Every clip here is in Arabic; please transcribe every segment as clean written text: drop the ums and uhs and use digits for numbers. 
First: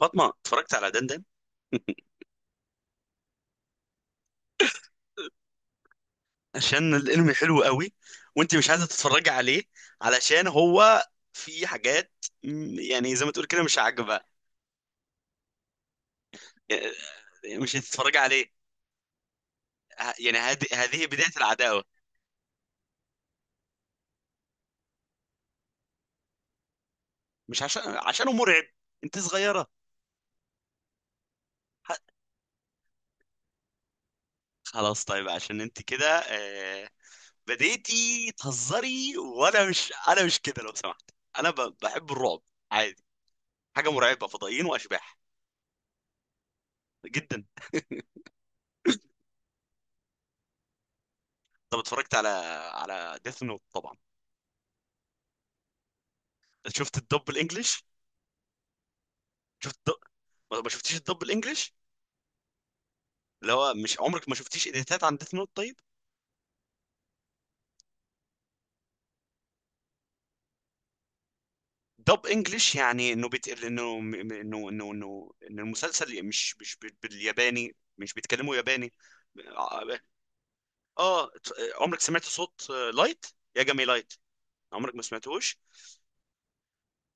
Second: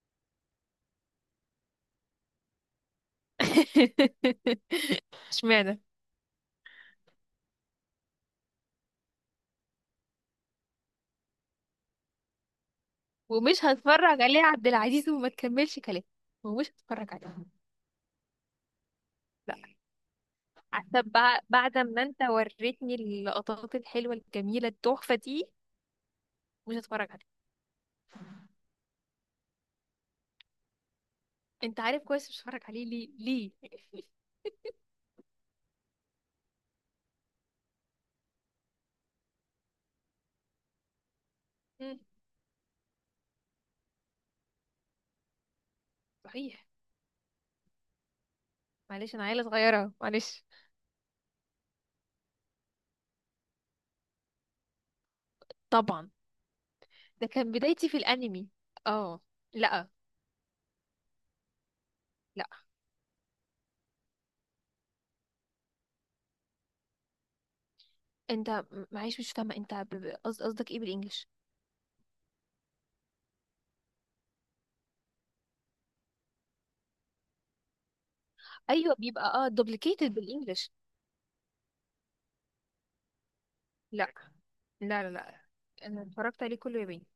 فاطمه اتفرجت على دندن. اشمعنى؟ عشان الانمي حلو قوي، وانت مش عايزه تتفرجي عليه، علشان هو في حاجات يعني زي ما تقول كده ومش مش عاجبه. هتفرج عليه يا عبد العزيز وما تكملش كلام. ومش هتفرج عليه. يعني مش هتتفرجي عليه؟ لا. يعني هذه حتى هذه بدايه بعد العداوه. ما انت وريتني اللقطات الحلوة الجميلة التحفة دي، مش هتفرج عليه. مش عشانه مرعب، انت صغيره. انت ه- عارف كويس مش هتفرج عليه ليه؟ ليه؟ خلاص، طيب، عشان انت كده، بديتي تهزري، وانا مش كده لو سمحت. انا مم. بحب الرعب، عادي. حاجه مرعبه، فضائيين واشباح، صحيح. جدا. معلش، انا عيلة صغيرة، معلش. طب اتفرجت على، ديث نوت طبعا. طبعا. شفت ده الدب كان الانجليش؟ بدايتي في الانمي. اه. شفت لا. الدب... ما شفتيش الدب الانجليش؟ لا، اللي هو، مش عمرك ما شفتيش اديتات عن ديث نوت؟ طيب. انت معلش مش فاهمة، انت قصدك ايه بالانجلش؟ دب انجليش يعني انه بيت... انه م- م- انه انه انه ان المسلسل مش بالياباني، مش بيتكلموا ياباني. ايوه، بيبقى اه اه. دوبليكيتد بالانجلش. آه، عمرك سمعت صوت لايت، يا جمي لا، لايت؟ عمرك ما لا، لا. لا، سمعتوش؟ انا اتفرجت عليه كله ياباني.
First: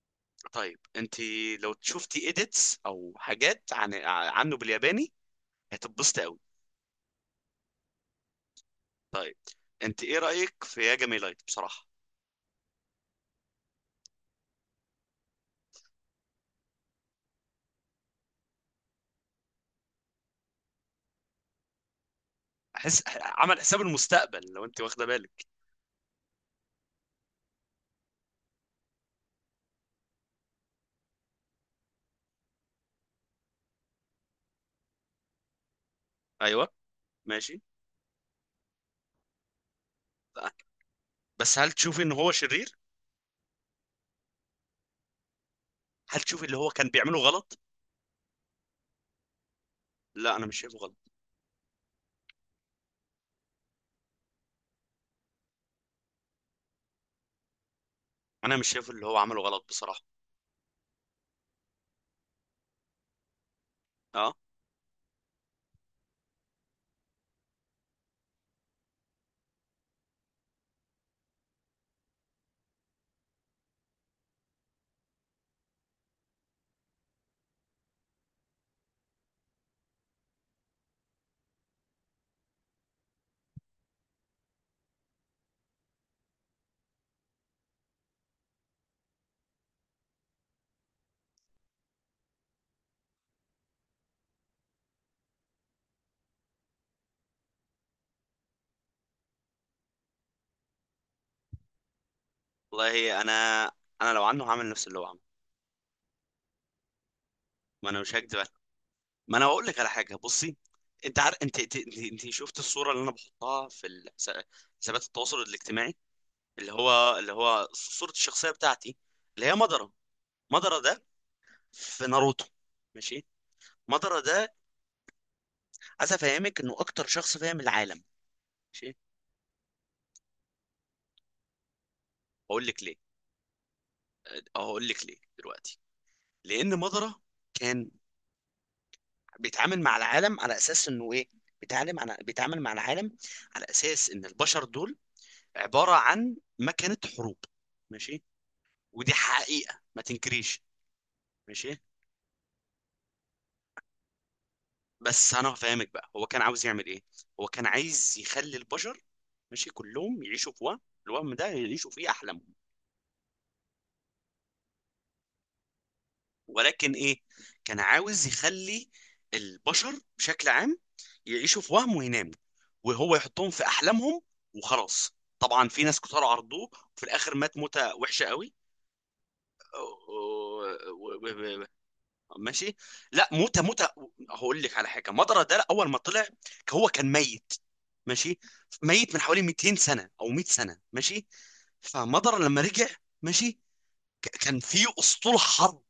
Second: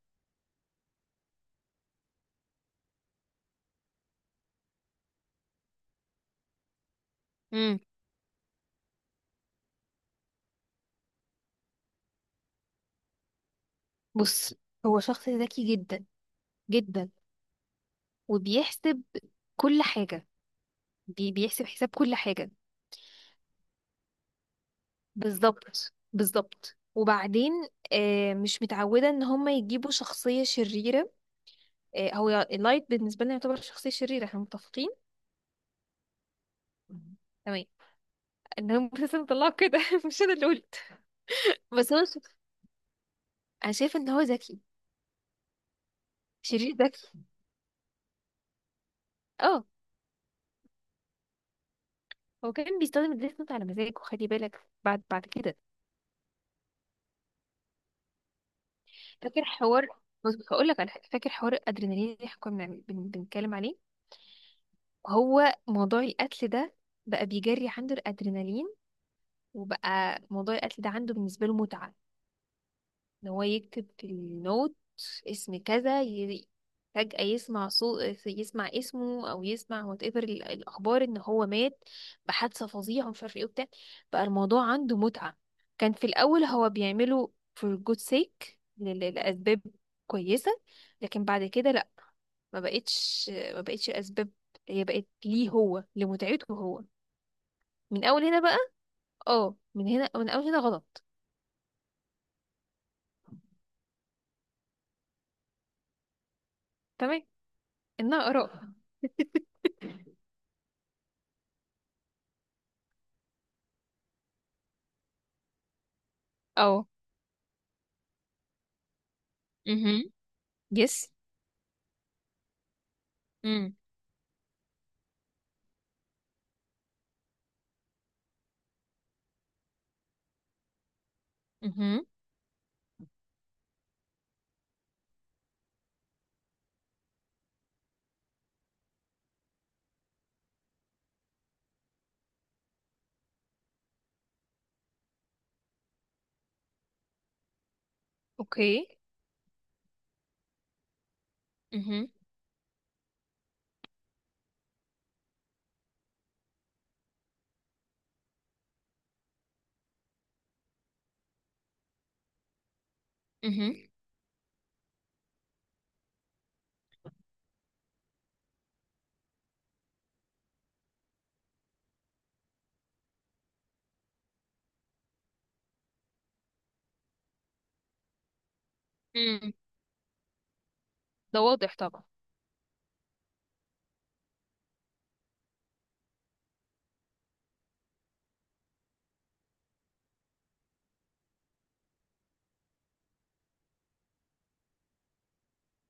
طيب انت، لو شفتي اديتس او حاجات عنه بالياباني، هتتبسطي قوي. امم. طيب، انت ايه رايك في يا جمي لايت بصراحه؟ بص، هو شخص ذكي جدا، جدا، وبيحسب كل حاجة. بيحسب حساب كل حاجة. عمل حساب المستقبل، لو انت واخده بالك. بالظبط، بالظبط. وبعدين مش متعودة ان هم يجيبوا شخصية شريرة. هو لايت بالنسبة لنا يعتبر شخصية شريرة، احنا متفقين. ايوه، مم. ماشي. تمام. ان هم بس مطلعه كده مش انا اللي قلت. بس هل بس تشوفي هو ان ش- هو شرير؟ انا شايفة ان هو ذكي. هل تشوفي اللي هو شرير كان ذكي. بيعمله غلط؟ اه. لا، انا مش شايفه غلط. هو كان بيستخدم الديث نوت على مزاجه، خلي بالك بعد كده. انا مش شايف اللي هو عمله فاكر غلط حوار؟ بصراحه. بص، هقول لك على حاجه. فاكر حوار الادرينالين اللي احنا كنا بنتكلم عليه؟ اه. هو موضوع القتل ده، بقى بيجري عنده الادرينالين. وبقى موضوع القتل ده عنده بالنسبه له متعه. ان هو يكتب في النوت اسم كذا، فجأة يسمع صوت، يسمع اسمه او يسمع وات ايفر الاخبار ان هو مات بحادثة فظيعة ومش عارف ايه وبتاع. بقى الموضوع عنده متعة. كان في الاول هو بيعمله for good sake، لاسباب كويسة. لكن بعد كده لا. ما بقتش ما بقتش الاسباب. هي بقت ليه؟ هو لمتعته هو. من اول هنا بقى. اه، من هنا، من اول هنا غلط. والله انا لو عنه هعمل نفس اللي هو عمله. تمام. ما انا مش انها هكدب عليك. اراء. ما انا هقول لك على حاجه، بصي، انت عارف، انت شفت الصوره اللي انا بحطها في حسابات التواصل الاجتماعي، اللي اه. هو، صوره الشخصيه بتاعتي، اللي هي مدره. مهم. مدره ده يس. في ناروتو. ماشي. امم. مدره ده، عايز افهمك انه اكتر شخص فاهم العالم. ماشي. امم. هقول لك ليه، هقول لك ليه دلوقتي. لان مضرة كان بيتعامل مع العالم على اساس انه ايه. بيتعامل مع العالم على اساس ان البشر دول عبارة عن مكنة حروب، ماشي، اوكي. ودي حقيقة ما تنكريش. ماشي. امم. بس انا هفهمك بقى هو كان عاوز يعمل ايه. هو كان عايز يخلي البشر، ماشي، كلهم يعيشوا في وهم، الوهم ده يعيشوا فيه احلامهم. امم. ولكن ايه، كان عاوز يخلي البشر بشكل عام يعيشوا في وهم ويناموا، وهو يحطهم في احلامهم. وخلاص، طبعا في ناس كتار عرضوه، وفي الاخر مات موتة وحشة قوي. امم. و- و- ده و- واضح طبعا. ماشي. لا، موتة موتة، هقول لك على حاجة. مضرة ده اول ما طلع، هو كان ميت، ماشي، ميت من حوالي 200 سنة او 100 سنة، ماشي. فمضر لما رجع، ماشي، كان في اسطول حرب،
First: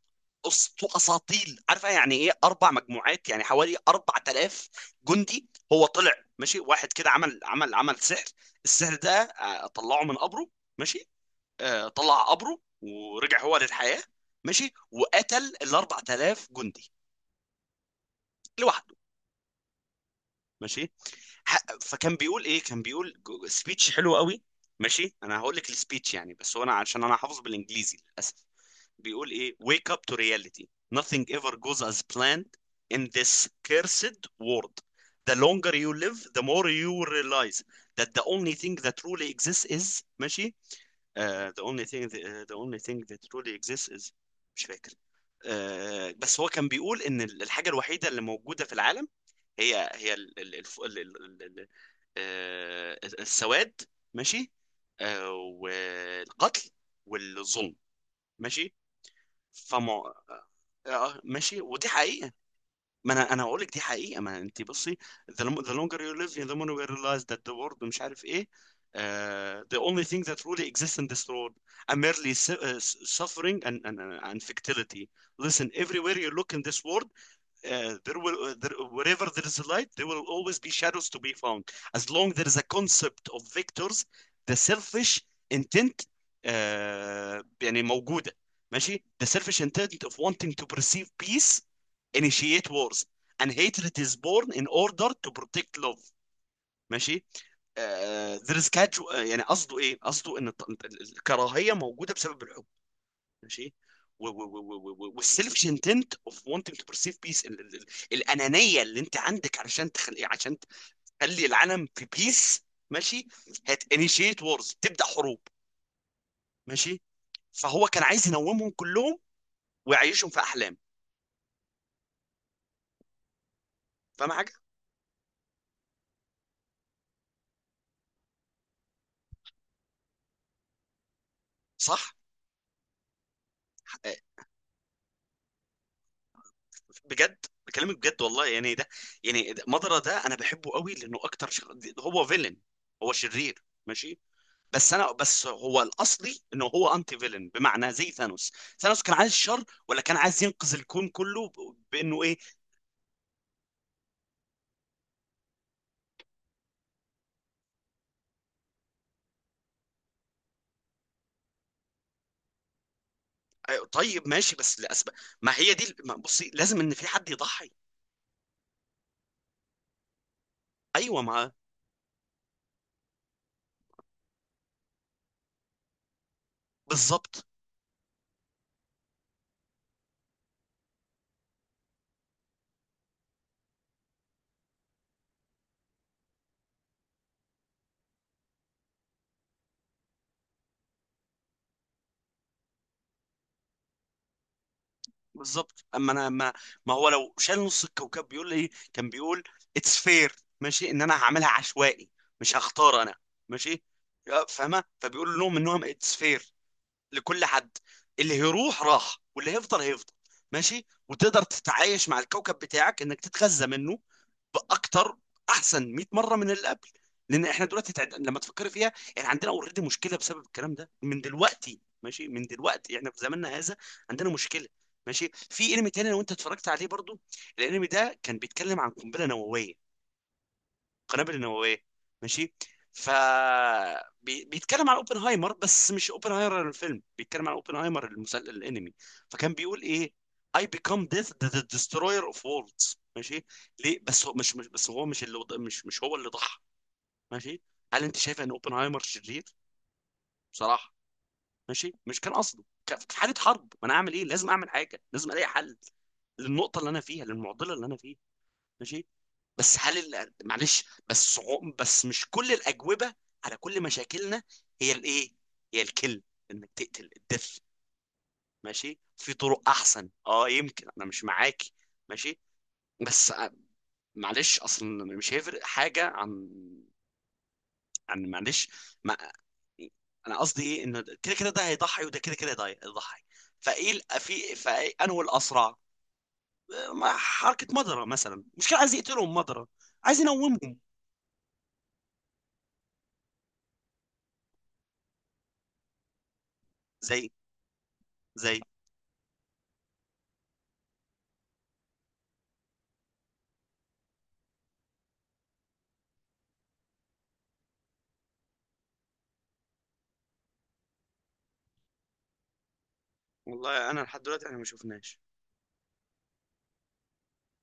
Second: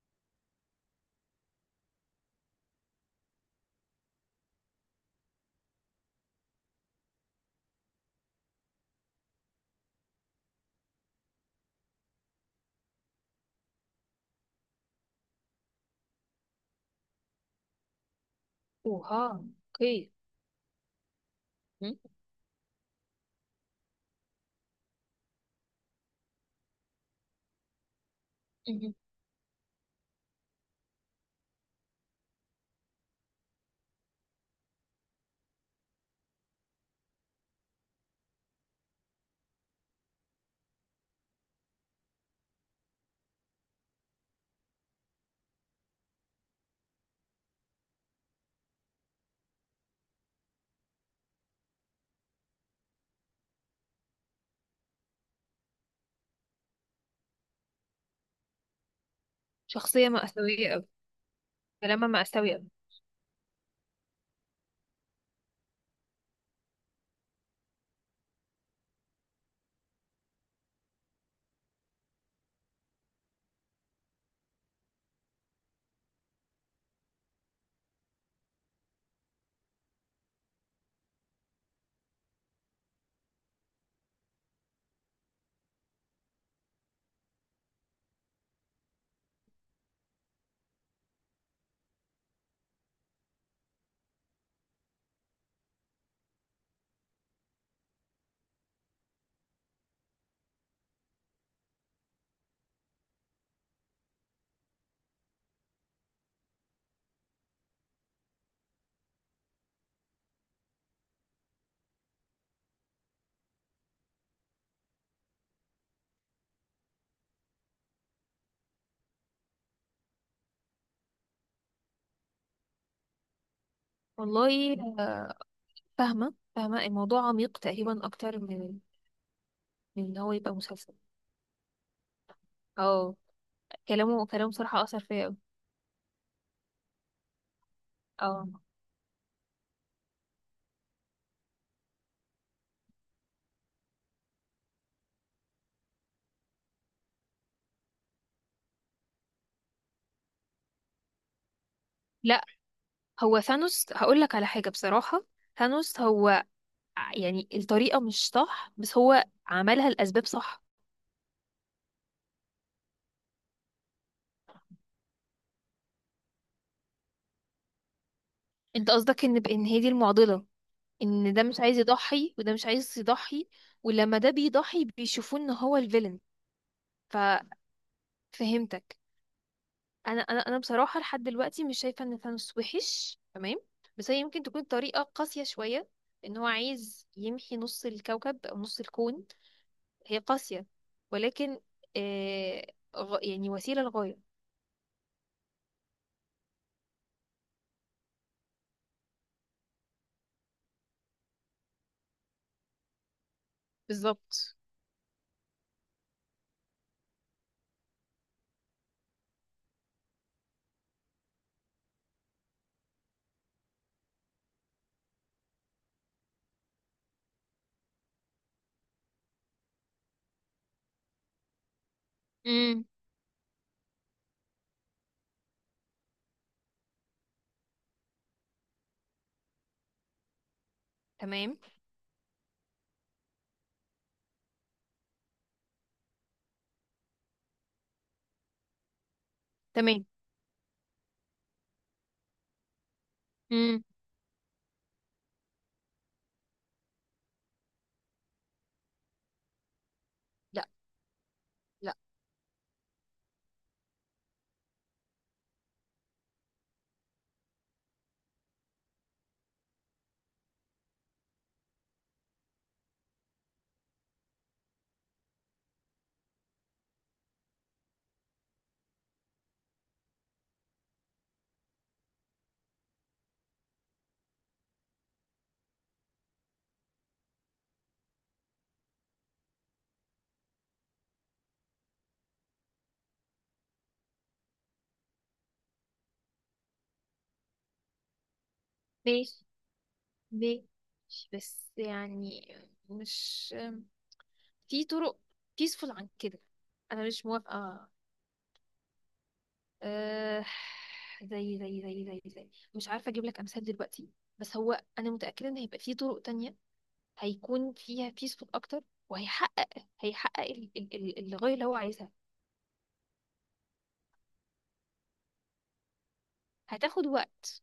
اساطيل، عارفه يعني ايه؟ اربع مجموعات، يعني حوالي 4000 جندي، هو طلع، ماشي. واحد كده عمل سحر، السحر ده، طلعه من قبره، ماشي. طلع قبره ورجع هو للحياه، ماشي. وقتل ال 4000 جندي لوحده، اوها، اوكي. ماشي. مم. فكان بيقول ايه، كان بيقول سبيتش حلو قوي. ماشي، انا هقول لك السبيتش يعني، بس هو انا عشان انا حافظ بالانجليزي للاسف. مم. بيقول ايه: wake up to reality, nothing ever goes as planned in this cursed world. The longer you live, the more you realize that the only thing that truly exists is، ماشي، the only thing that truly exists is، مش فاكر. بس هو كان بيقول ان الحاجه الوحيده اللي موجوده في العالم هي السواد، ماشي، والقتل والظلم، ماشي. فما، شخصية مأساوية أوي. ماشي، ودي كلامها حقيقة. مأساوي أوي. ما انا هقول لك دي حقيقة، ما انت بصي. The the longer you live, the more you realize that the world، مش عارف ايه. The only thing that really exists in this world are merely suffering and fertility. Listen, everywhere you look in this world، wherever there is a light, there will always be shadows to be found. As long there is a concept of vectors, the selfish intent، يعني موجودة، ماشي، the selfish intent of wanting to perceive peace initiate wars, and hatred is born in order to protect love، ماشي. There is casual، يعني قصده ايه، قصده ان الكراهية موجودة بسبب الحب، ماشي. والسيلف انتنت اوف wanting to perceive peace، ال ال ال الانانيه اللي انت عندك، علشان تخلي عشان تخلي العالم في بيس، ماشي. Initiate wars، تبدا حروب، ماشي. فهو كان عايز ينومهم كلهم، ويعيشهم في احلام. فاهم حاجه؟ والله. آه، فاهمة، فاهمة الموضوع عميق تقريبا أكتر من إن هو يبقى مسلسل. صح. اه. آه، كلامه كلامه بصراحة أثر فيا أوي. بجد بكلمك بجد والله. اه. يعني ده، يعني مضرة ده انا بحبه قوي، لانه اكتر هو فيلن، هو شرير، ماشي. بس هو الاصلي، انه هو انتي فيلن، بمعنى زي ثانوس. ثانوس كان عايز شر، ولا كان عايز ينقذ الكون كله بانه ايه؟ لا. هو ثانوس، هقول لك على حاجة بصراحة. ثانوس هو يعني الطريقة مش صح، بس هو عملها الأسباب صح. طيب، ماشي، بس لاسباب، ما هي دي، ما بصي، لازم ان في حد يضحي. أنت قصدك بإن هي دي المعضلة؟ ايوه ان ده ما. مش عايز يضحي وده مش عايز يضحي، ولما ده بيضحي بيشوفوه ان هو الفيلن. بالظبط، ففهمتك. انا بصراحه لحد دلوقتي مش شايفه ان ثانوس وحش تمام. بس هي يمكن تكون طريقه قاسيه شويه، ان هو عايز يمحي نص الكوكب او نص الكون. هي قاسيه، ولكن يعني وسيله لغايه. بالظبط. اما انا ما، ما هو لو شال نص الكوكب، بيقول لي، كان بيقول اتس فير، ماشي، ان انا هعملها عشوائي، مش هختار انا، ماشي. بالظبط. فاهمه، فبيقول لهم انهم اتس فير لكل حد، اللي هيروح راح واللي هيفضل هيفضل، ماشي. وتقدر تتعايش مع الكوكب بتاعك، انك تتغذى منه باكتر، احسن 100 مره من اللي قبل. لان احنا دلوقتي لما تفكري فيها، احنا عندنا اوريدي مشكله بسبب الكلام ده من دلوقتي، ماشي، من امم. دلوقتي احنا في زماننا هذا عندنا مشكله، ماشي. في انمي تاني لو انت اتفرجت عليه برضو، الانمي ده كان بيتكلم عن قنبله نوويه، القنابل تمام. النوويه، ماشي. ف بيتكلم عن اوبنهايمر، بس مش اوبنهايمر الفيلم، بيتكلم عن اوبنهايمر المسلسل الانمي. فكان بيقول تمام. ايه: I become death, the destroyer of worlds، ماشي. امم. ليه؟ بس هو مش بس، هو مش مش هو اللي ضحى، ماشي. هل انت شايف ان اوبنهايمر شرير لا. بصراحه؟ ماشي، لا. مش كان قصده، في حاله حرب ما انا اعمل ايه، لازم اعمل حاجه، لازم الاقي حل للنقطه اللي انا فيها، للمعضله اللي انا فيها، ماشي. بس هل معلش، بس، بس مش كل الأجوبة على كل مشاكلنا هي الايه، هي الكل انك تقتل الدث، ماشي. في طرق احسن، اه، يمكن انا مش معاكي، ماشي. بس، معلش، اصلا مش هيفرق حاجة عن، معلش. ما انا قصدي ايه، انه كده كده ده هيضحي، وده كده كده ده هيضحي، فايه في فانه الاسرع. حركة مضرة مثلا، مش كان عايز يقتلهم، ماشي. مضرة عايز ينومهم، ماشي. بس يعني، مش في طرق بيسفول عن كده. انا مش زي موافقه. زي. أه... زي مش عارفه اجيب لك امثال دلوقتي. بس هو انا متاكده ان هيبقى في طرق تانية هيكون فيها بيسفول اكتر. وهيحقق الغايه اللي هو عايزها. والله انا لحد دلوقتي احنا ما شفناش هتاخد وقت.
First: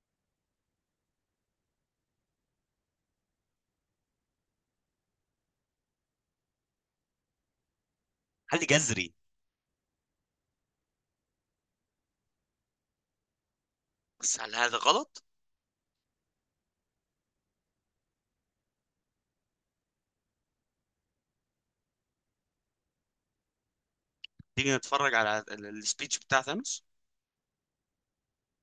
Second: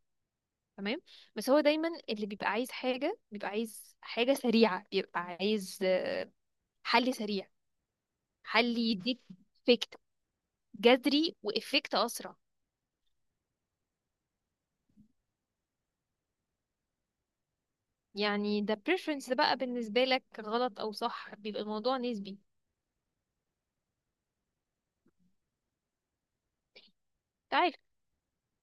تمام. بس هو دايما اللي بيبقى عايز حاجه بيبقى عايز حاجه سريعه، بيبقى عايز حل سريع. حل حل جذري. يديك. افكت. جذري وافكت اسرع. بس هل هذا غلط؟ يعني ده preference بقى، بالنسبة لك غلط أو صح بيبقى الموضوع نسبي. تيجي نتفرج على السبيتش بتاع ثانوس. تعرف